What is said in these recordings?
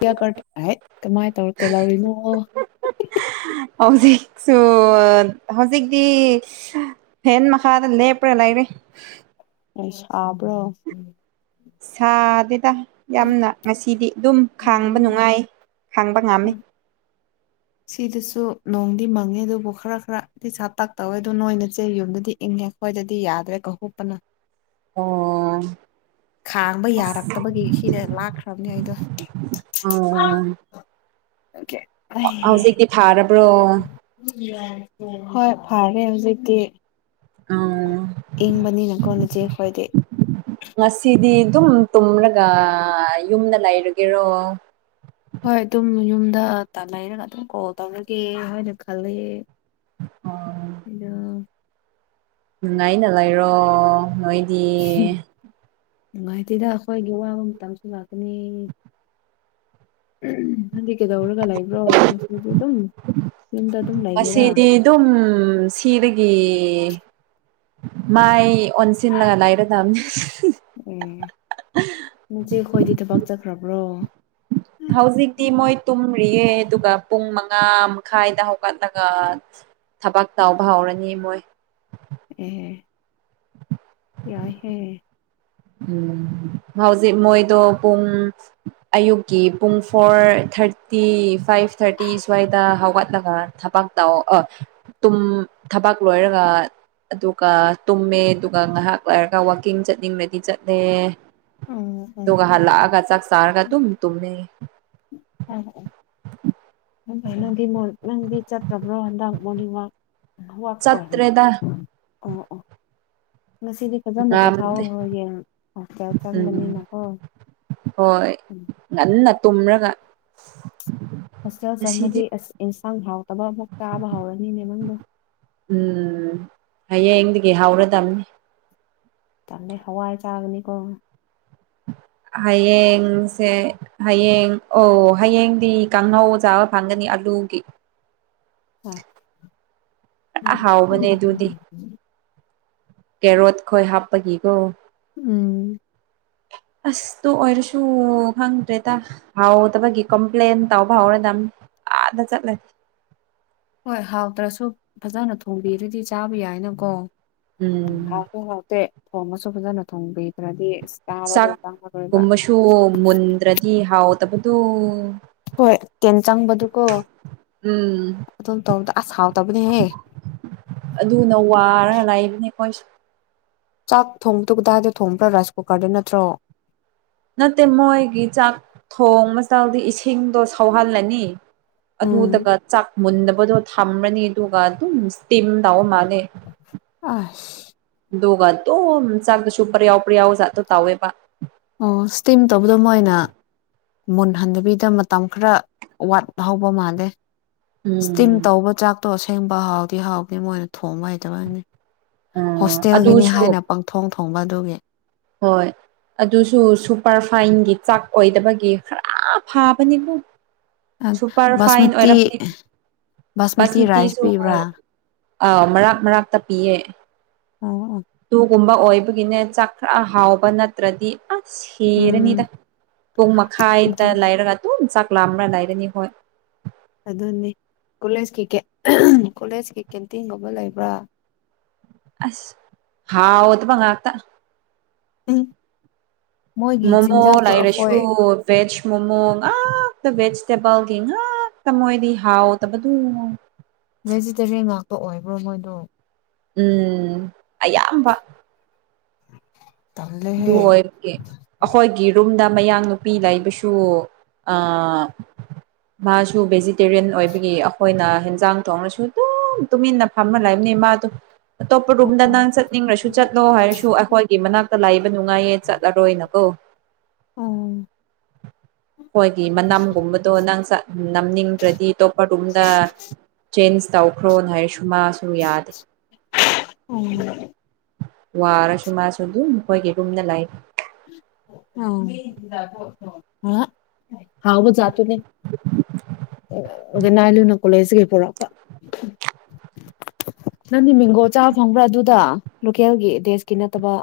[unintelligible] ꯀꯃꯥꯏ ꯇꯧꯔ ꯀꯦꯗꯧꯔꯤꯅꯣ ꯍꯧꯖꯤꯛꯁꯨ ꯍꯧꯖꯤꯛꯇꯤ ꯐꯦꯟ ꯃꯈꯥꯗ ꯂꯦꯞꯔꯒ ꯂꯩꯔꯦ ꯑꯩ ꯁꯥꯕ꯭ꯔꯣ ꯁꯥꯗꯦꯗ ꯌꯥꯝꯅ ꯉꯁꯤꯗꯤ ꯑꯗꯨꯝ ꯈꯥꯡꯕ ꯅꯨꯡꯉꯥꯏ ꯈꯥꯡꯕ ꯉꯝꯃꯤ [inaudible] ꯁꯤꯗꯁꯨ ꯅꯣꯡꯗꯤ ꯃꯪꯉꯦ ꯑꯗꯨꯕꯨ ꯈꯔ ꯈꯔꯗꯤ ꯁꯥꯥ ꯇꯛ ꯇꯧꯋꯦ ꯑꯗꯨꯕꯨ ꯅꯣꯏ ꯅꯆꯦ ꯌꯨꯝꯗꯗꯤ ꯏꯪ ꯉꯦ ꯑꯈꯣꯏꯗꯗꯤ ꯌꯥꯗ꯭ꯔꯦ ꯀꯣ ꯍꯨꯞꯄꯅ ꯑꯣ ꯈꯥꯡꯕ ꯑꯁ ꯌꯥꯔꯛꯇꯕꯒꯤ ꯁꯤꯗ ꯂꯥꯛ ꯈ꯭ꯔꯕꯅꯦ ꯑꯩꯗꯣ ꯑꯣ ꯑꯣꯀꯦ ꯍꯧꯖꯤꯛꯇꯤ ꯐꯥꯔꯕ꯭ꯔꯣ ꯍꯣꯏ ꯐꯔꯦ ꯍꯧꯖꯤꯛꯇꯤ [unintelligible] ꯏꯪꯕꯅꯤꯅ ꯀꯣ ꯅꯆꯦꯈꯣꯏꯗꯤ ꯉꯁꯤꯗꯤ ꯑꯗꯨꯝ ꯇꯨꯝꯔꯒ ꯌꯨꯝꯗ ꯂꯩꯔꯒꯦꯔꯣ ꯍꯣꯏ ꯑꯗꯨꯝ ꯌꯨꯝꯗ ꯇꯥ ꯂꯩꯔꯒ ꯑꯗꯨꯝ ꯀꯣꯜ ꯇꯧꯔꯒꯦ ꯍꯥꯏꯅ ꯈꯜꯂꯦ [unintelligible] ꯅꯨꯡꯉꯥꯏꯅ ꯂꯩꯔꯣ ꯅꯣꯏꯗꯤ ꯅꯨꯡꯉꯥꯏꯇꯦꯗ ꯑꯩꯈꯣꯏꯒꯤ ꯋꯥꯕ ꯃꯇꯝꯁꯨ ꯂꯥꯛꯀꯅꯤ ꯎꯝ ꯅꯪꯗꯤ ꯀꯩꯗꯧꯔꯒ ꯂꯩꯕ꯭ꯔꯣ ꯉꯁꯤꯗꯤ ꯑꯗꯨꯝ ꯌꯨꯝꯗ ꯑꯗꯨꯝ ꯂꯩꯒꯦꯔꯥ ꯇꯨꯝ ꯁꯤꯗꯒꯤ ꯃꯥꯏ ꯑꯣꯟꯁꯤꯟꯂꯒ ꯂꯥꯏꯔꯗꯝꯅꯤ ꯎꯝ ꯅꯆꯦ ꯈꯣꯏꯗꯤ ꯊꯕꯛ ꯆꯠꯈ꯭ꯔꯕ꯭ꯔꯣ ꯍꯧꯖꯤꯛꯇꯤ ꯃꯣꯏ ꯇꯨꯝꯔꯤꯌꯦ ꯑꯗꯨꯒ ꯄꯨꯡ ꯃꯉꯥ ꯃꯈꯥꯏꯗ ꯍꯧꯒꯠꯂꯒ ꯊꯕꯛ ꯇꯥꯎꯕ ꯍꯧꯔꯅꯤ ꯃꯣꯏ ꯑꯦ ꯌꯥꯏꯍꯦ ꯎꯝ ꯍꯧꯖꯤꯛ ꯃꯣꯏꯗꯣ ꯄꯨꯡ ꯑꯌꯨꯛꯀꯤ ꯄꯨꯡ ꯐꯣꯔ ꯊꯥꯔꯇꯤ ꯐꯥꯏꯚ ꯊꯥꯔꯇꯤ ꯁ꯭ꯋꯥꯏꯗ ꯍꯧꯒꯠꯂꯒ ꯊꯕꯛ ꯇꯥꯎ ꯑ ꯇꯨꯝ ꯊꯕꯥꯛ ꯂꯣꯏꯔꯒ ꯑꯗꯨꯒ ꯇꯨꯝꯃꯦ ꯑꯗꯨꯒ ꯉꯥꯏꯍꯥꯛ ꯂꯩꯔꯒ ꯋꯥꯛꯀꯤꯡ ꯆꯠꯅꯤꯡꯔꯦ ꯆꯠꯂꯦ ꯎꯝ ꯗꯨꯒ ꯍꯜꯂꯛ ꯑꯒ ꯆꯥꯛ ꯆꯔꯒ ꯗꯨꯝ ꯇꯨꯝꯃꯦ ꯅꯪꯗꯤ ꯅꯪꯗꯤ ꯆꯠꯇ꯭ꯔꯕ꯭ꯔꯣ ꯍꯟꯗꯛ ꯃꯣꯔꯅꯤꯡ ꯋꯥꯛ [unintelligible] ꯑꯣ ꯆꯠꯇ꯭ꯔꯦꯗ ꯑꯣ ꯉꯁꯤꯗꯤ ꯐꯖꯅ ꯄꯣꯊꯥꯎ ꯉꯝꯗꯦ ꯍꯣꯏ ꯌꯦꯡꯉꯣ ꯍꯣꯁꯇꯦꯜ ꯎꯝ ꯆꯪꯕꯅꯤꯅꯀꯣ ꯍꯣꯏ ꯎꯝ ꯉꯟꯅ ꯇꯨꯝꯔꯒ ꯍꯣꯁꯇꯦꯜ ꯉꯁꯤꯗꯤ ꯆꯪꯉꯗꯤ ꯑꯁ ꯏꯟꯁꯥꯡ ꯍꯥꯎꯇꯕ ꯑꯃꯨꯛ ꯆꯥꯕ ꯍꯧꯔꯅꯤꯅꯦ ꯅꯪꯗꯣ ꯎꯝ ꯍꯌꯦꯡꯗꯒꯤ ꯍꯧꯔꯗꯝꯕꯅꯤ ꯇꯜꯂꯦ ꯍꯋꯥꯏ ꯆꯥꯒꯅꯤꯀꯣ ꯍꯥꯥꯌꯦꯡꯁꯦ ꯍꯌꯦꯡ ꯑꯣ ꯍꯌꯦꯡꯗꯤ ꯀꯥꯡꯉꯧ ꯆꯥꯕ ꯐꯪꯒꯅꯤ ꯑꯂꯨꯒꯤ ꯍꯣꯏ ꯑꯍꯥꯎꯕꯅꯦ ꯑꯗꯨꯗꯤ [unintelligible] ꯀꯦꯔꯣꯠ ꯈꯣꯏ ꯍꯥꯞꯄꯒꯤꯒꯣ ꯎꯝ ꯑꯁꯇꯣ ꯑꯣꯏꯔꯁꯨ ꯈꯪꯗ꯭ꯔꯦꯗ ꯍꯥꯎ ꯇꯕꯒꯤ ꯀꯝꯄ꯭ꯂꯦꯟ ꯇꯥꯎꯕꯥꯎꯗꯗ ꯆꯠꯂ ꯍꯣꯏ ꯍꯥꯎꯇ꯭ꯔꯁꯨ ꯐꯖꯅ ꯊꯣꯡꯕꯤꯔꯗꯤ ꯆꯥꯕ ꯌꯥꯏꯅꯀꯣ ꯎꯝ ꯊꯣꯡꯉꯁꯨ ꯐꯖꯅ ꯊꯣꯡꯕꯤꯗ꯭ꯔꯗꯤ ꯆꯥꯕꯗꯣ ꯆꯪꯉꯔꯣꯏꯕ ꯆꯥꯛꯀꯨꯝꯕꯁꯨ ꯃꯨꯟꯗ꯭ꯔꯗꯤ ꯍꯥꯎꯗꯕꯗꯨꯣ ꯍꯣꯏ ꯇꯦꯟ ꯆꯪꯕꯗꯨꯀꯣ ꯎꯝ ꯑꯗꯨꯝ ꯇꯧꯕꯗ ꯑꯁ ꯍꯥꯎꯇꯕꯅꯦꯍꯦ ꯑꯗꯨꯅ ꯋꯥꯔꯒ ꯂꯩꯕꯅꯦ ꯑꯩꯈꯣꯏꯁꯨ ꯆꯥꯛ ꯊꯣꯡꯗꯗꯥꯏꯗꯣ ꯊꯣꯡꯕ꯭ꯔꯥ ꯔꯥꯏꯁ ꯀꯨꯀꯔꯗ ꯅꯠꯇ꯭ꯔꯣ ꯅꯠꯇꯦ ꯃꯣꯏꯒꯤ ꯆꯥꯛ ꯊꯣꯡ ꯃꯆꯥꯛꯗꯤ ꯏꯁꯤꯡꯗꯣ ꯁꯧꯍꯜꯂꯅꯤ ꯎꯝ ꯑꯗꯨꯗꯒ ꯆꯥꯛ ꯃꯨꯟꯗꯕꯗꯣ ꯊꯝꯔꯅꯤ ꯑꯗꯨꯒ ꯑꯗꯨꯝ ꯇꯇꯤꯝ ꯇꯎꯕ ꯃꯥꯜꯂꯦ ꯑ ꯗꯒ ꯑꯗꯨꯣ ꯁꯥꯥꯗ ꯁꯨꯄ꯭ꯔ ꯌꯥꯎꯕ꯭ꯔ ꯌꯥꯎ ꯁꯥꯇꯣ ꯇꯋꯦꯕ ꯑꯣ ꯁꯇꯤꯝ ꯇꯧꯕꯗꯣ ꯃꯣꯏꯅ ꯃꯨꯟ ꯍꯟꯗꯕꯤꯗ ꯃꯇꯝ ꯈꯔ ꯋꯥꯠꯄ ꯍꯧꯕ ꯃꯥꯜꯂꯦ ꯏꯁꯇꯤꯝ ꯎꯝ ꯇꯧꯕ ꯆꯥꯛꯇꯣ ꯑꯁꯦꯡꯕ ꯍꯥꯎꯗꯤ ꯍꯥꯎꯗꯤ ꯃꯣꯏꯅ ꯊꯣꯡꯕ ꯍꯩꯇꯕꯒꯤꯅꯤ ꯑꯥ ꯍꯣꯁꯇꯦꯜꯒꯤꯅꯤ ꯑꯗꯨꯁꯨ ꯍꯥꯏꯅ ꯄꯪꯊꯣꯡ ꯊꯣꯡꯕ ꯑꯗꯨꯒꯤ ꯍꯣꯏ ꯑꯗꯨꯁꯨ ꯁꯨꯄꯔ ꯐꯥꯏꯟꯒꯤ ꯆꯥꯛ ꯑꯣꯏꯗꯕꯒꯤ ꯈꯔ ꯐꯥꯕꯅꯤꯅ ꯁꯨꯄꯔ ꯐꯥꯏꯟ ꯕꯥꯁꯃꯇꯤ ꯑꯣꯏꯔꯕꯗꯤ ꯕꯥꯁꯃꯇꯤ ꯔꯥꯏꯁ ꯕꯁꯃꯤꯇꯤꯁꯨ ꯄꯤꯕ꯭ꯔꯥ ꯑꯥꯎ ꯃꯔꯥꯛ ꯃꯔꯥꯛꯛꯇ ꯄꯤꯌꯦ ꯑꯣ ꯑꯣ ꯇꯨꯒꯨꯝꯕ ꯑꯣꯏꯕꯒꯤꯅꯦ ꯆꯥꯛ ꯈꯔ ꯍꯥꯎꯕ ꯅꯠꯇ꯭ꯔꯗꯤ ꯑꯁ ꯎꯝ ꯁꯤꯔꯅꯤꯗ ꯄꯨꯡ ꯃꯈꯥꯏꯗ ꯑꯗꯨꯅꯦ ꯂꯩꯔꯒ ꯑꯗꯨꯝ ꯆꯥꯛ ꯂꯥ꯭ꯔꯥ ꯂꯩꯔꯅꯤ ꯍꯣꯏ ꯑꯗꯨꯅꯤ ꯀꯣꯂꯦꯖꯀꯤ ꯀꯣꯂꯦꯖꯀꯤ ꯀꯦꯟꯇꯤꯟꯒꯨꯝꯕ ꯂꯩꯕ꯭ꯔꯥ ꯑꯁ ꯍꯥꯎꯗ ꯃꯉ ꯑ ꯎ ꯃꯣꯃꯣ ꯂꯥꯏꯔꯦꯁꯨ ꯑꯩꯈꯣꯏ ꯦꯖ ꯃꯣꯃꯣ ꯉ ꯦꯖ ꯇꯦꯕꯜꯒꯤ ꯉ ꯣꯏꯗꯤ ꯍꯥꯥꯎꯑꯣ ꯚꯦꯖꯤꯇꯦꯔꯤꯌꯟ ꯉꯥꯛꯇ ꯑꯣꯏꯕ꯭ꯔꯣ ꯃꯣꯏꯗꯣ ꯎꯝ ꯑꯌꯥꯝꯕ ꯇꯜꯂꯦꯍꯦ ꯔ ꯀꯦ ꯑꯩꯈꯣꯏꯒꯤ ꯔꯨꯝꯗ ꯃꯌꯥꯡ ꯅꯨꯨꯄꯤ ꯂꯩꯕꯁꯨ ꯃꯥꯁꯨ ꯚꯦꯖꯤꯇꯦꯔꯤꯌꯟ ꯑꯣꯏꯕꯒꯤ ꯑꯩꯈꯣꯏꯅ ꯍꯟꯖꯥꯡ ꯊꯣꯡꯅꯁꯨ ꯑꯗꯨꯝ ꯇꯨꯃꯤꯟꯅ ꯐꯝꯅꯂꯕꯅꯤ ꯃꯥꯗ ꯑꯇꯣꯞꯄ ꯔꯨꯝꯗ ꯅꯪ ꯆꯠꯅꯤꯡꯂꯁꯨ ꯆꯠꯂꯣ ꯍꯥꯏꯔꯁꯨ ꯑꯩꯈꯣꯏꯒꯤ ꯃꯅꯥꯛꯛꯇ ꯂꯩꯕ ꯅꯨꯡꯉꯥꯏꯌꯦ ꯆꯠꯂꯔꯣꯏꯅꯀꯣ ꯍꯣꯏꯒꯤ ꯃꯅꯝꯒꯨꯝꯕꯗꯣ ꯅꯪ ꯆ ꯎ ꯅꯝꯅꯤꯡꯗ꯭ꯔꯗꯤ ꯑꯇꯣꯞꯄꯗꯣꯝꯗ ꯆꯦꯟꯖ ꯇꯧꯈ꯭ꯔꯣꯅ ꯍꯥꯏꯔꯁꯨ ꯃꯥ ꯌꯥꯗ ꯑꯔꯁꯨ ꯃꯥ ꯁꯗꯨ ꯑꯩꯈꯣꯏꯒꯤꯒꯨꯝꯅ ꯂꯥꯛꯑ ꯎ ꯑ ꯍꯥꯎ ꯃꯣꯅꯦ ꯑꯗꯨꯗ ꯅꯥꯏ ꯂꯨꯅ ꯀꯣꯂꯦꯖꯒꯤ ꯄꯨꯔꯛꯄ ꯅꯪꯗꯤ ꯃꯤꯡꯒꯣ ꯆꯥꯕ ꯐꯪꯕ꯭ꯔꯥ ꯑꯗꯨꯗ ꯂꯣꯀꯦꯜꯒꯤ ꯗꯦꯖꯀꯤ ꯅꯠꯇꯕ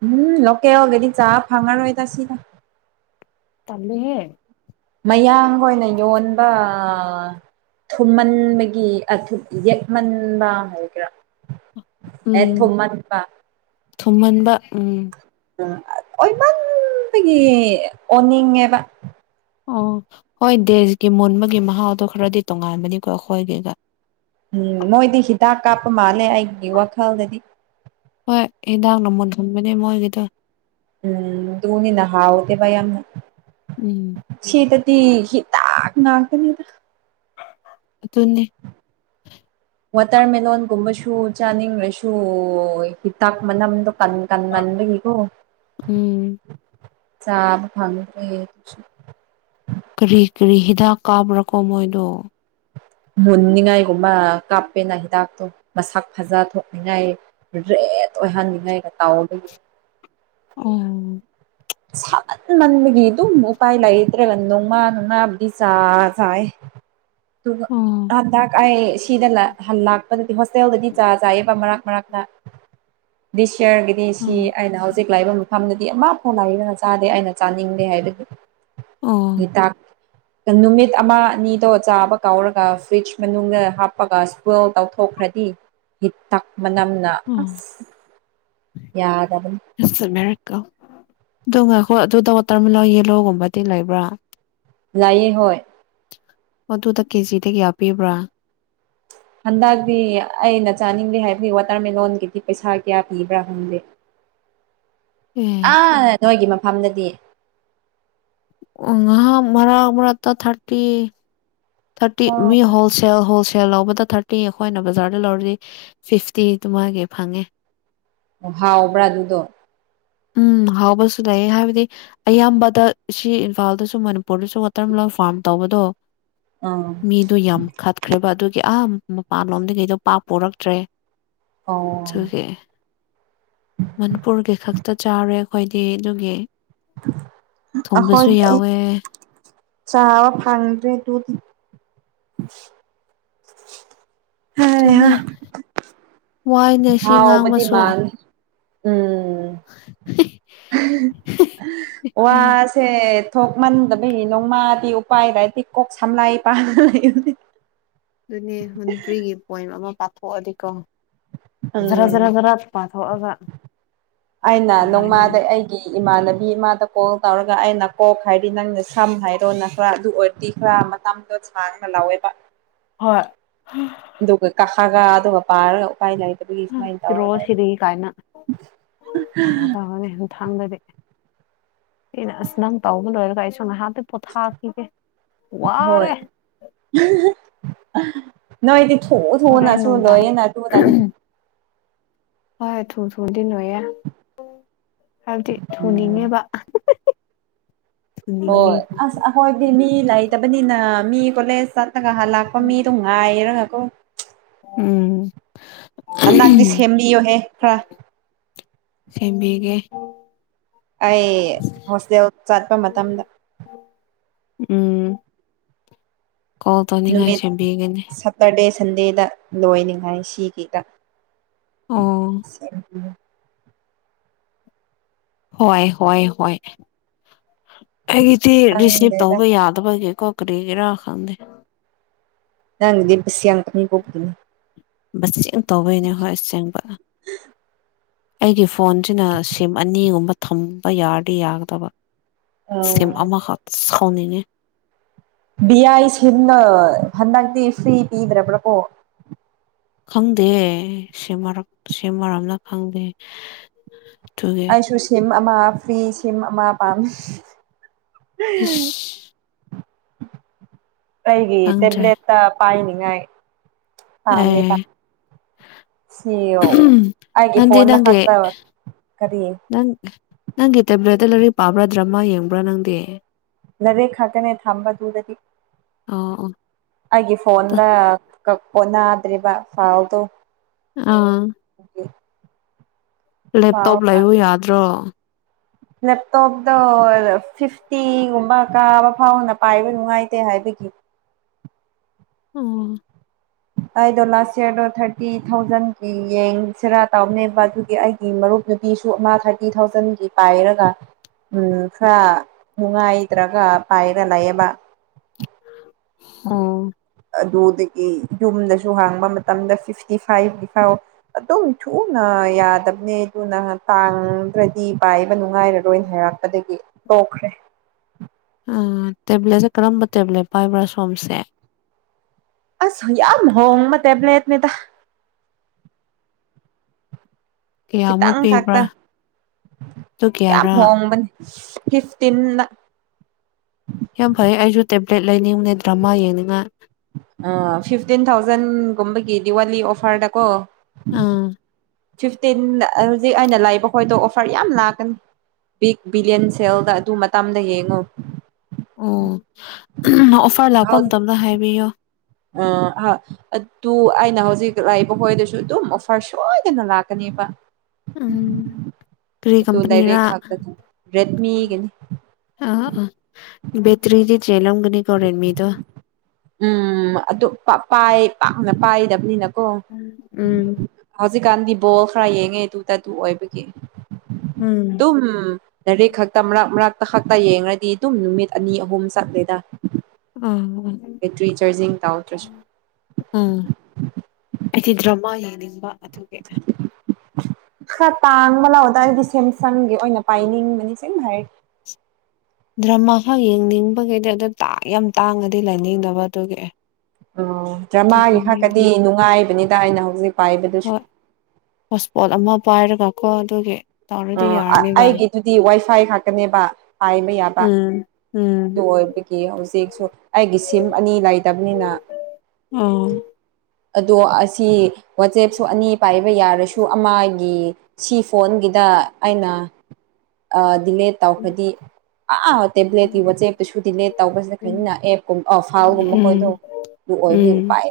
ꯎꯝ ꯂꯀꯦ ꯋꯥꯒꯦꯗꯤ ꯆꯥ ꯐꯉꯔ ꯑꯣꯏꯣꯏ ꯇ ꯁꯤꯗ ꯇꯝꯃꯤꯦ ꯃꯌꯥꯡꯒ ꯑꯣꯏꯅ ꯌꯣꯟꯕ ꯊꯨꯝꯃꯟꯕꯒꯤ ꯌꯦꯛꯃꯟꯕ ꯍꯥꯏꯒꯦꯔꯥ ꯑꯦ ꯊꯨꯃ ꯊꯄꯥ ꯊꯨꯝꯍꯟꯕ ꯎꯝ ꯎ ꯑꯣꯏꯃꯟꯗꯒꯤ ꯑꯣꯅꯤꯡꯉꯦꯕ ꯑꯣ ꯍꯣꯏ ꯗꯦꯁꯀꯤ ꯃꯨꯟꯕꯒꯤ ꯃꯍꯥꯎꯗꯣ ꯈꯔꯗꯤ ꯇꯣꯉꯥꯏꯥꯟꯕꯅꯤꯀꯣ ꯑꯩꯈꯣꯏꯒꯤꯒ ꯎꯝ ꯃꯣꯏꯗꯤ ꯍꯤꯗꯥꯛ ꯀꯥꯞꯄ ꯃꯥꯜꯂꯦ ꯑꯩꯒꯤ ꯋꯥꯈꯜꯗꯗꯤ ꯍꯣꯏ ꯍꯤꯗꯥꯛꯅ ꯃꯨꯟꯊꯟꯕꯅꯦ ꯃꯣꯏꯒꯤꯗꯣ ꯎꯝ ꯗꯨꯅꯤꯅ ꯍꯥꯎꯏꯗꯤ ꯌꯥꯝꯅ ꯎꯝ ꯁꯤꯇꯗꯤ ꯍꯤꯥꯗꯥꯛ ꯉꯥꯛꯇꯅꯤꯗ ꯑꯗꯨꯅꯤ ꯋꯥꯇꯔꯃꯦꯂꯣꯟꯒꯨꯝꯕꯁꯨ ꯆꯥꯅꯤꯡꯂꯁꯨ ꯍꯤꯇꯥꯛ ꯃꯅꯝꯗꯣ ꯇꯟ ꯇꯟ ꯃꯟꯕꯒꯤꯀꯣ ꯎꯝ ꯆꯥꯕ ꯈꯪꯑꯑꯦ ꯀꯔꯤ ꯀꯔꯤ ꯍꯤꯗꯥꯛ ꯀꯥꯞꯄ꯭ꯔꯥꯀꯣ ꯃꯣꯏꯗꯣ ꯃꯨꯟꯅꯤꯡꯉꯥꯏꯒꯨꯝꯕ ꯀꯥꯞꯄꯦꯅ ꯍꯤꯗꯥꯛꯇꯣ ꯃꯁꯛ ꯐꯖ ꯊꯣꯛꯅꯤꯡꯉꯥꯏ ꯔꯦꯠ ꯑꯣꯏꯍꯟꯅꯤꯡꯉꯩꯒ ꯇꯥꯎꯗ ꯎꯝ ꯁꯍꯟ ꯃꯟꯕꯒꯤ ꯑꯗꯨꯝ ꯎꯄꯥꯏ ꯂꯩꯇ꯭ꯔꯦꯒ ꯅꯣꯡꯃꯥ ꯅꯣꯡꯃꯥꯕꯨꯗꯤ ꯆꯥ ꯆꯥꯏ [unintelligible] ꯇ ꯑꯣ ꯑꯥꯟꯗ ꯀꯥꯏ ꯁꯤꯗ ꯂꯥꯛꯄꯗꯗꯤ ꯍꯣꯁꯇꯦꯜꯗꯗꯤ ꯆꯥ ꯆꯥꯑꯕ ꯃꯔꯛ ꯃꯔꯛꯛꯇ ꯗꯤꯁ ꯌꯔꯒꯤ ꯁꯤ ꯑꯣ ꯑꯩꯅ ꯍꯧꯖꯤꯛ ꯂꯥꯛꯏꯕ ꯃꯐꯝꯗꯗꯤ ꯑꯃ ꯐꯥꯎ ꯂꯖꯥ ꯑꯩꯅ ꯆꯥꯅꯤꯡꯗꯦ ꯍꯥꯏꯕꯒꯤ ꯑꯣ ꯍꯤꯗꯥꯛ ꯅꯨꯃꯤꯠ ꯑꯃ ꯑꯅꯤꯗꯣ ꯆꯥꯕ ꯀꯧꯔꯒ ꯐ꯭ꯔꯤꯖ ꯃꯅꯨꯡꯗ ꯍꯥꯞꯄꯒ ꯏꯁꯄꯜ ꯇꯧꯊꯣꯛꯈ꯭ꯔꯗꯤ ꯍꯤꯇꯛ ꯃꯅꯝꯅ ꯑꯣ ꯑꯁ ꯌꯥꯗꯕꯅꯤ ꯀ ꯉꯈ ꯑꯗꯨꯗ ꯋꯥꯇꯔꯃꯤꯂꯥ ꯌꯦꯜꯂꯣꯒꯨꯝꯕꯗꯤ ꯂꯩꯕ꯭ꯔꯥ ꯂꯏꯌꯦ ꯍꯣꯏ ꯑꯗꯨꯗ ꯀꯦꯖꯤꯗꯒꯤ ꯀꯌꯥ ꯄꯤꯕ꯭ꯔꯥ ꯍꯟꯗꯛꯇꯤ ꯑꯩꯅ ꯆꯥꯅꯤꯡꯗꯦ ꯍꯥꯏꯕꯗꯤ ꯋꯥꯇꯔꯃꯦꯂꯣꯟꯒꯤꯗꯤ ꯄꯩꯁꯥ ꯀꯌꯥ ꯄꯤꯕ꯭ꯔꯥ ꯈꯪꯗꯦ [inaudible] ꯑꯥ ꯅꯣꯏꯒꯤ ꯃꯐꯝꯗꯗꯤ ꯉꯍꯥ ꯃꯔꯛ ꯃꯔꯛꯇ ꯊꯥꯔꯇꯤ ꯊꯥꯔꯇꯤ ꯑꯣ ꯃꯤ ꯍꯣꯜꯁꯦꯜ ꯍꯣꯜꯁꯦꯜ ꯂꯧꯕꯗ ꯊꯥꯔꯇꯤ ꯑꯩꯈꯣꯏꯅ ꯕꯖꯥꯔꯗ ꯂꯧꯔꯁꯤ ꯐꯤꯐꯇꯤꯗꯨ ꯃꯥꯒꯤ ꯐꯪꯉꯦ ꯑꯣ ꯍꯥꯎꯕ꯭ꯔꯥ ꯑꯗꯨꯗꯣ ꯎꯝ ꯍꯥꯎꯕꯁꯁꯨꯂꯩꯌꯦ ꯍꯥꯏꯕꯗꯤ ꯑꯌꯥꯝꯕꯗ ꯁꯤ ꯏꯝꯐꯥꯜꯗꯁꯨ ꯃꯅꯤꯄꯨꯔꯗꯁꯨ ꯋꯥꯇꯔ ꯃꯂꯂꯣꯟ ꯐꯥꯔꯝ ꯇꯧꯕꯗꯣ ꯑ ꯃꯤꯗꯣ ꯌꯥꯝ ꯈꯠꯈ꯭ꯔꯦꯕ ꯑꯗꯨꯒꯤ ꯑꯍꯥ ꯃꯄꯥꯟꯂꯣꯝꯗꯤ ꯀꯩꯗꯣ ꯄꯥꯛꯄꯔꯛꯇ꯭ꯔꯦ ꯑꯣ ꯁꯒꯦ ꯃꯅꯤꯄꯨꯔꯒꯤ ꯈꯛꯇ ꯆꯥꯔꯦ ꯑꯩꯈꯣꯏꯗꯤ ꯑꯗꯨꯒꯤ ꯑꯈꯣꯏ ꯊꯣꯡꯕꯁꯨ ꯑꯩ ꯌꯥꯎꯋꯦ ꯆꯥꯕ ꯐꯥꯡꯔꯦ ꯇꯨꯗꯤ ꯑꯗꯨꯅꯤ ꯋꯥꯏꯅꯦ ꯁꯤ ꯍꯥꯎ ꯕꯗꯤ ꯉꯥꯡꯕꯁꯨ ꯃꯥꯜꯂꯦ ꯎꯝ ꯍꯤ ꯋꯥꯁ ꯁꯦ ꯊꯣꯛꯃꯟꯗꯕꯒꯤ ꯅꯣꯡꯃꯥꯗꯤ ꯎꯄꯥꯏꯗꯏꯗꯤ ꯀꯣꯛ ꯁꯝꯂꯥꯏ ꯄꯥꯗꯅ ꯂꯩ ꯑꯗꯨꯅꯦ ꯃꯅꯤꯄꯨ꯭ꯔꯤꯒꯤ ꯄꯣꯏꯝ ꯑꯃ ꯄꯥꯊꯣꯛꯑꯗꯤꯀꯣ ꯖꯔ ꯎꯝ ꯖꯔ ꯖꯔ ꯄꯥꯊꯣꯛꯑꯒ ꯅꯨꯉꯥꯏꯗꯣꯏꯅꯦ ꯒꯤ ꯏꯃꯥꯟꯅꯕꯤ ꯏꯃꯥꯗ ꯀꯣꯜ ꯇꯧꯔꯒ ꯑ ꯅꯀꯣꯛ ꯍꯥꯏꯔꯗꯤ ꯅꯪꯅ ꯁꯝ ꯍꯥꯏꯔꯣ ꯅ ꯈꯔ ꯑꯗꯨ ꯑꯣꯏꯔꯗꯤ ꯈꯔ ꯇꯣ ꯆꯥꯡꯅ ꯂꯧꯋꯦꯕ ꯍꯣꯏ ꯑꯗꯨꯒ ꯀꯀꯥꯒ ꯑꯗꯨꯒ ꯄꯥꯔꯒ ꯎ ꯀꯥꯏ ꯂꯩ ꯁꯤ ꯔꯣ ꯁꯤꯔꯤ ꯀꯥꯏꯅ ꯑꯗꯅꯦ ꯊꯥꯡꯗꯗꯤ ꯑꯩꯅ ꯑꯁ ꯅꯪ ꯇꯧꯕ ꯂꯣꯏꯔꯒ ꯑꯩ ꯁꯨꯝ ꯉꯍ ꯄꯣꯊꯥꯈꯤꯒꯦ ꯋꯥꯔꯦ ꯅ ꯏꯗꯤ ꯊ ꯊꯑꯣ ꯍꯣꯔꯦꯟ ꯅꯨꯡꯗꯥꯡ ꯅꯁꯨꯗꯌꯦꯅꯥ ꯇꯨ ꯅꯅꯤ ꯍꯣꯏ ꯍꯣꯏ ꯊꯨ ꯊꯨꯟꯗꯤ ꯂꯣꯏꯌꯦ ꯍꯥꯏꯕꯗꯤ ꯊꯨꯅꯤꯡꯉꯦꯕ ꯊꯨꯅꯤꯡꯉꯤ ꯍꯣꯏ ꯑꯁ ꯑꯩꯈꯣꯏꯗꯤ ꯃꯤ ꯂꯩꯇꯕꯅꯤꯅ ꯃꯤ ꯀꯣꯂꯦꯖ ꯆꯠꯂꯒ ꯂꯥꯛꯄ ꯃꯤꯗ ꯉꯥꯏꯔꯒꯀꯣ ꯎꯝ ꯍꯟꯅꯛꯗꯤ ꯁꯦꯝꯕꯤꯌꯣꯍꯦ ꯈꯔ ꯁꯦꯝꯕꯤꯒꯦ ꯑꯩ ꯍꯣꯁꯇꯦꯜ ꯆꯠꯄ ꯃꯇꯝꯗ ꯎꯝ ꯀꯣꯜ ꯇꯧꯅꯤꯡꯉꯥꯏ ꯁꯦꯝꯕꯤꯒꯅꯤ ꯕꯔꯗꯦ ꯁꯟꯗꯦꯗ ꯂꯣꯏꯅꯤꯡꯉꯥꯏ ꯁꯤꯒꯤꯗ ꯑꯣ ꯍꯣꯏ ꯍꯣꯏ ꯍꯣꯏ ꯑꯩꯒꯤꯗꯤ ꯔꯤꯁꯤꯞ ꯈꯪꯗꯦꯗ ꯇꯧꯕ ꯌꯥꯒ ꯕꯒꯤ ꯀꯣꯀꯔꯤꯒꯤꯔꯥ ꯈꯥꯟꯦ ꯑꯟꯏꯟꯇꯦꯜꯂꯤꯖꯦꯕꯜ ꯦꯡ ꯇꯧꯕꯩꯅꯦ ꯍꯣꯏ ꯑꯁꯦꯡꯕ ꯑꯩꯒꯤ ꯐꯣꯟꯁꯤꯅ ꯁꯤꯝ ꯑꯅꯤꯒꯨꯝꯕ ꯊꯝꯕ ꯌꯥꯔꯗꯤ ꯌꯥꯒꯗꯕ ꯑꯧ ꯁꯤꯝ ꯑꯃ ꯍꯥ ꯁꯥꯎꯅꯤꯡꯉꯦ ꯕꯤꯌꯥꯏ ꯁꯤꯅ ꯍꯟꯗꯤ ꯐꯔꯤ ꯄꯤꯗ꯭ꯔꯦ ꯄꯨꯂꯄꯣ ꯈꯪꯗꯤꯌꯦ ꯁꯤꯃꯔ ꯁꯤ ꯃꯔꯝꯅ ꯈꯪꯗꯦ ꯑꯗꯨꯒꯤ ꯑꯩꯁꯨ ꯁꯤꯝ ꯑꯃ ꯐ꯭ꯔꯤ ꯁꯤꯝ ꯑꯃ ꯄꯥꯝꯃꯤ ꯍꯤꯁ ꯑꯩꯒꯤ ꯈꯪꯗ꯭ꯔꯦ ꯇꯦꯕ꯭ꯂꯦꯠꯇ ꯄꯥꯏꯅꯤꯉꯥꯏ ꯄꯥꯝꯃꯦꯕ ꯑꯩ ꯁꯤꯌꯣ ꯑꯩꯒꯤ ꯅꯪꯗꯤ ꯐꯣꯟꯅ ꯅꯪꯒꯤ ꯐꯠꯇꯔꯣ ꯀꯔꯤ ꯅꯪ ꯅꯪꯒꯤ ꯇꯦꯕ꯭ꯂꯦꯠꯇ ꯂꯥꯏꯔꯤꯛ ꯄꯥꯕ꯭ꯔꯥ ꯗ꯭ꯔꯃꯥ ꯌꯦꯡꯕ꯭ꯔꯥ ꯅꯪꯗꯤ ꯅꯔꯦ ꯈꯒꯅꯦ ꯊꯝꯕꯗꯨꯗꯗꯤ ꯑꯣ ꯑꯣ ꯑꯩꯒꯤ ꯐꯣꯟꯗ ꯀꯛꯄ ꯅꯥꯗ꯭ꯔꯤꯕ ꯐꯥꯎꯗꯣ ꯑꯥ ꯑꯣꯀꯦ ꯍꯥꯎ ꯂꯦꯞꯇꯣꯞ ꯂꯩꯌꯨ ꯌꯥꯗ꯭ꯔꯣ [inaudible] ꯂꯦꯞꯇꯣꯞꯇꯣ ꯐꯤꯐꯇꯤꯒꯨꯝꯕ ꯀꯥꯕ ꯐꯥꯎꯅ ꯄꯥꯏꯕ ꯅꯨꯡꯉꯥꯏꯇꯦ ꯍꯥꯏꯕꯒꯤ ꯎꯝ ꯑꯩꯗꯣ ꯂꯥꯁ ꯏꯌꯥꯔꯗꯣ ꯊꯥꯔꯇꯤ ꯊꯥꯎꯖꯟꯒꯤ ꯌꯦꯡꯁꯤꯔꯥ ꯇꯧꯅꯦꯕ ꯑꯗꯨꯒꯤ ꯑꯩ ꯃꯔꯨꯞ ꯅꯨꯄꯤꯁꯨ ꯑꯃ ꯊꯥꯔꯇꯤ ꯊꯥꯎꯖꯟꯒꯤ ꯄꯥꯏꯔꯒ ꯎꯝ ꯈꯔ ꯅꯨꯡꯉꯥꯏꯇ꯭ꯔꯒ ꯄꯥꯏꯔ ꯂꯩꯌꯦꯕ ꯑꯣ ꯑꯗꯨꯗꯒꯤ ꯌꯨꯝꯗꯁꯨ ꯍꯥꯡꯕ ꯃꯇꯝꯗ ꯐꯤꯐꯇꯤ ꯐꯥꯏꯚꯀꯤ ꯐꯥꯎ ꯑꯗꯨꯝ ꯊꯨꯅ ꯌꯥꯗꯕꯅꯦ ꯑꯗꯨꯅ ꯇꯥꯡꯗ꯭ꯔꯗꯤ ꯄꯥꯏꯕ ꯅꯨꯡꯉꯥꯏꯔꯔꯣꯏꯅ ꯍꯥꯏꯔꯛ ꯑꯗꯒꯤ ꯇꯣꯛꯈ꯭ꯔꯦ ꯑ ꯇꯦꯕ꯭ꯂꯦꯠꯁꯦ ꯀꯔꯝꯕ ꯇꯦꯕ꯭ꯂꯦꯠ ꯄꯥꯏꯕ꯭ꯔꯥ ꯁꯣꯝꯁꯦ ꯑꯁ ꯌꯥꯝꯝ ꯍꯣꯡꯕ ꯇꯦꯕ꯭ꯂꯠꯅꯤꯗ ꯀꯌꯥꯃꯨꯛ ꯈꯤꯇꯪ ꯄꯤꯕ꯭ꯔꯥ ꯈꯥꯛꯛꯇ ꯑꯗꯨ ꯌꯥꯝ ꯀꯌꯥꯔꯥ ꯍꯣꯡꯕꯅꯤ ꯐꯤꯐꯇꯤꯟꯗ ꯌꯥꯝ ꯐꯩ ꯑꯩꯁꯨ ꯇꯦꯕ꯭ꯂꯦꯠ ꯂꯩꯅꯤꯡꯉꯅꯦ ꯗ꯭ꯔꯃꯥ ꯌꯦꯡꯅꯤꯡꯉ ꯐꯤꯐꯇꯤꯟ ꯊꯥꯎꯖꯟꯒꯨꯝꯕꯒꯤ ꯗꯤꯋꯥꯂꯤ ꯑꯣꯐꯔꯗꯀꯣ ꯑꯥ ꯐꯤꯐꯇꯤꯟꯗ ꯍꯧꯖꯤꯛ ꯑꯩꯅ ꯂꯥꯛꯏꯕ ꯈꯣꯗꯣ ꯑꯣꯐꯔ ꯌꯥꯝ ꯂꯥꯛꯀꯅꯤ ꯕꯤꯛ ꯕꯤꯂꯤꯌꯟ ꯁꯦꯜꯗ ꯑꯗꯨ ꯃꯇꯝꯗ ꯌꯦꯡꯉꯨ ꯑꯣ ꯑꯣꯐꯔ ꯂꯥꯛꯄ ꯃꯇꯝꯗ ꯍꯥꯏꯕꯤꯌꯣ ꯑ [unintelligible] ꯑꯗꯨ ꯑꯩꯅ ꯍꯧꯖꯤꯛ ꯂꯩꯏꯕ ꯍꯣꯏꯗꯁꯨ ꯑꯗꯨꯝ ꯑꯣꯐꯔ ꯁꯣꯏꯗꯅ ꯂꯥꯛꯀꯅꯦꯕ ꯎꯝ ꯀꯔꯤ ꯑꯗꯨ ꯀꯝꯄꯅꯤꯔꯥ ꯗꯥꯔꯦꯛ ꯈꯥꯛꯇ ꯔꯦꯗꯃꯤꯒꯅꯤ ꯑꯥ ꯑ ꯕꯦꯇ꯭ꯔꯤꯗꯤ ꯆꯂꯂꯝꯒꯅꯤ ꯔ‌ꯦꯠꯃꯤꯗꯣ ꯎꯝ ꯑꯗꯨ ꯄꯥꯏ ꯄꯥꯛꯅ ꯄꯥꯏꯗꯕꯅꯤꯅꯀꯣ ꯎꯝ ꯍꯧꯖꯤꯛꯀꯥꯟꯗꯤ ꯕꯣꯜ ꯈꯔ ꯌꯦꯡꯉꯦ ꯑꯗꯨꯗ ꯑꯗꯨ ꯑꯣꯏꯕꯒꯤ ꯎꯝ ꯑꯗꯨꯝ ꯂꯥꯏꯔꯤꯛ ꯈꯛꯇ ꯃꯔꯛ ꯃꯔꯛꯇ ꯈꯛꯇ ꯌꯦꯡꯉꯗꯤ ꯑꯗꯨꯝ ꯅꯨꯃꯤꯠ ꯑꯅꯤ ꯑꯍꯨꯝ ꯆꯠꯂ‌ꯦꯗ ꯎꯝ ꯎꯝ ꯕꯦꯇ꯭ꯔꯤ ꯆꯥꯔꯖꯤꯡ ꯇꯥꯎꯗ꯭ꯔꯁꯨ ꯎꯝ ꯑꯩꯗꯤ ꯗ꯭ꯔꯃꯥ ꯌꯦꯡꯅꯤꯡꯕ ꯑꯗꯨꯒꯤ ꯈꯔ ꯇꯥꯡꯕ ꯂꯥꯎꯗ ꯑꯩꯗꯤ ꯁꯦꯝꯁꯪꯒꯤ ꯑꯣꯏꯅ ꯄꯥꯏꯅꯤꯡꯕꯅꯤ ꯁ‌ꯦꯡꯅ ꯍꯥꯏꯔ ꯗ꯭ꯔꯃꯥ ꯈꯛ ꯌꯦꯡꯅꯤꯡꯕꯒꯤꯗꯤ ꯑꯗꯨ ꯌꯥꯝ ꯇꯥꯡꯉꯗꯤ ꯂꯩꯅꯤꯡꯗꯕ ꯑꯗꯨꯒꯤ ꯑꯦ ꯑꯣ ꯗ꯭ꯔꯃꯥꯒꯤ ꯈꯥꯛꯀꯗꯤ ꯅꯨꯡꯉꯥꯏꯕꯅꯤꯗ ꯑꯩꯅ ꯍꯧꯖꯤꯛ ꯄꯥꯏꯕꯗꯨꯁꯨ ꯍꯣꯏ ꯍꯣꯁꯄꯣꯠ ꯑꯃ ꯄꯥꯏꯔꯒ ꯀꯣ ꯑꯗꯨꯒꯤ ꯇꯧꯔꯗꯤ ꯎꯝ ꯌꯥꯔꯅꯤꯕ ꯑꯩꯒꯤꯗꯨꯗꯤ ꯋꯥꯏ ꯐꯥꯏ ꯈꯥꯛꯀꯅꯦꯕ ꯍꯥꯏꯕ ꯌꯥꯕ ꯎꯝ ꯎꯝ ꯑꯗꯨ ꯑꯣꯏꯕꯒꯤ ꯍꯧꯖꯤꯛꯁꯨ ꯑꯩꯒꯤ ꯁꯤꯝ ꯑꯅꯤ ꯂꯩꯇꯕꯅꯤꯅ ꯎꯝ ꯑꯗꯣ ꯑꯁꯤ ꯋꯥꯆꯦꯞꯁꯨ ꯑꯅꯤ ꯄꯥꯏꯕ ꯌꯥꯔꯁꯨ ꯑꯃꯒꯤ ꯁꯤ ꯐꯣꯟꯒꯤꯗ ꯑꯩꯅ ꯑꯥ‌ ꯗꯤꯂꯦꯠ ꯇꯧꯈꯗꯤ ꯑꯥꯥ ꯇꯦꯕ꯭ꯂꯦꯠ ꯋꯥꯆꯦꯞꯇꯨꯁꯨ ꯗꯤꯂꯦꯠ ꯇꯧꯕꯁꯤꯗ ꯎꯝ ꯈꯔꯅ ꯑꯦꯞꯀꯨꯝꯕ ꯐꯥꯏꯜꯒꯨꯝꯕ [unintelligible] ꯈꯈꯣꯏꯗꯣ ꯑꯗꯨ ꯑꯣꯏꯕꯤꯌ ꯎꯝ ꯎꯄꯥꯏ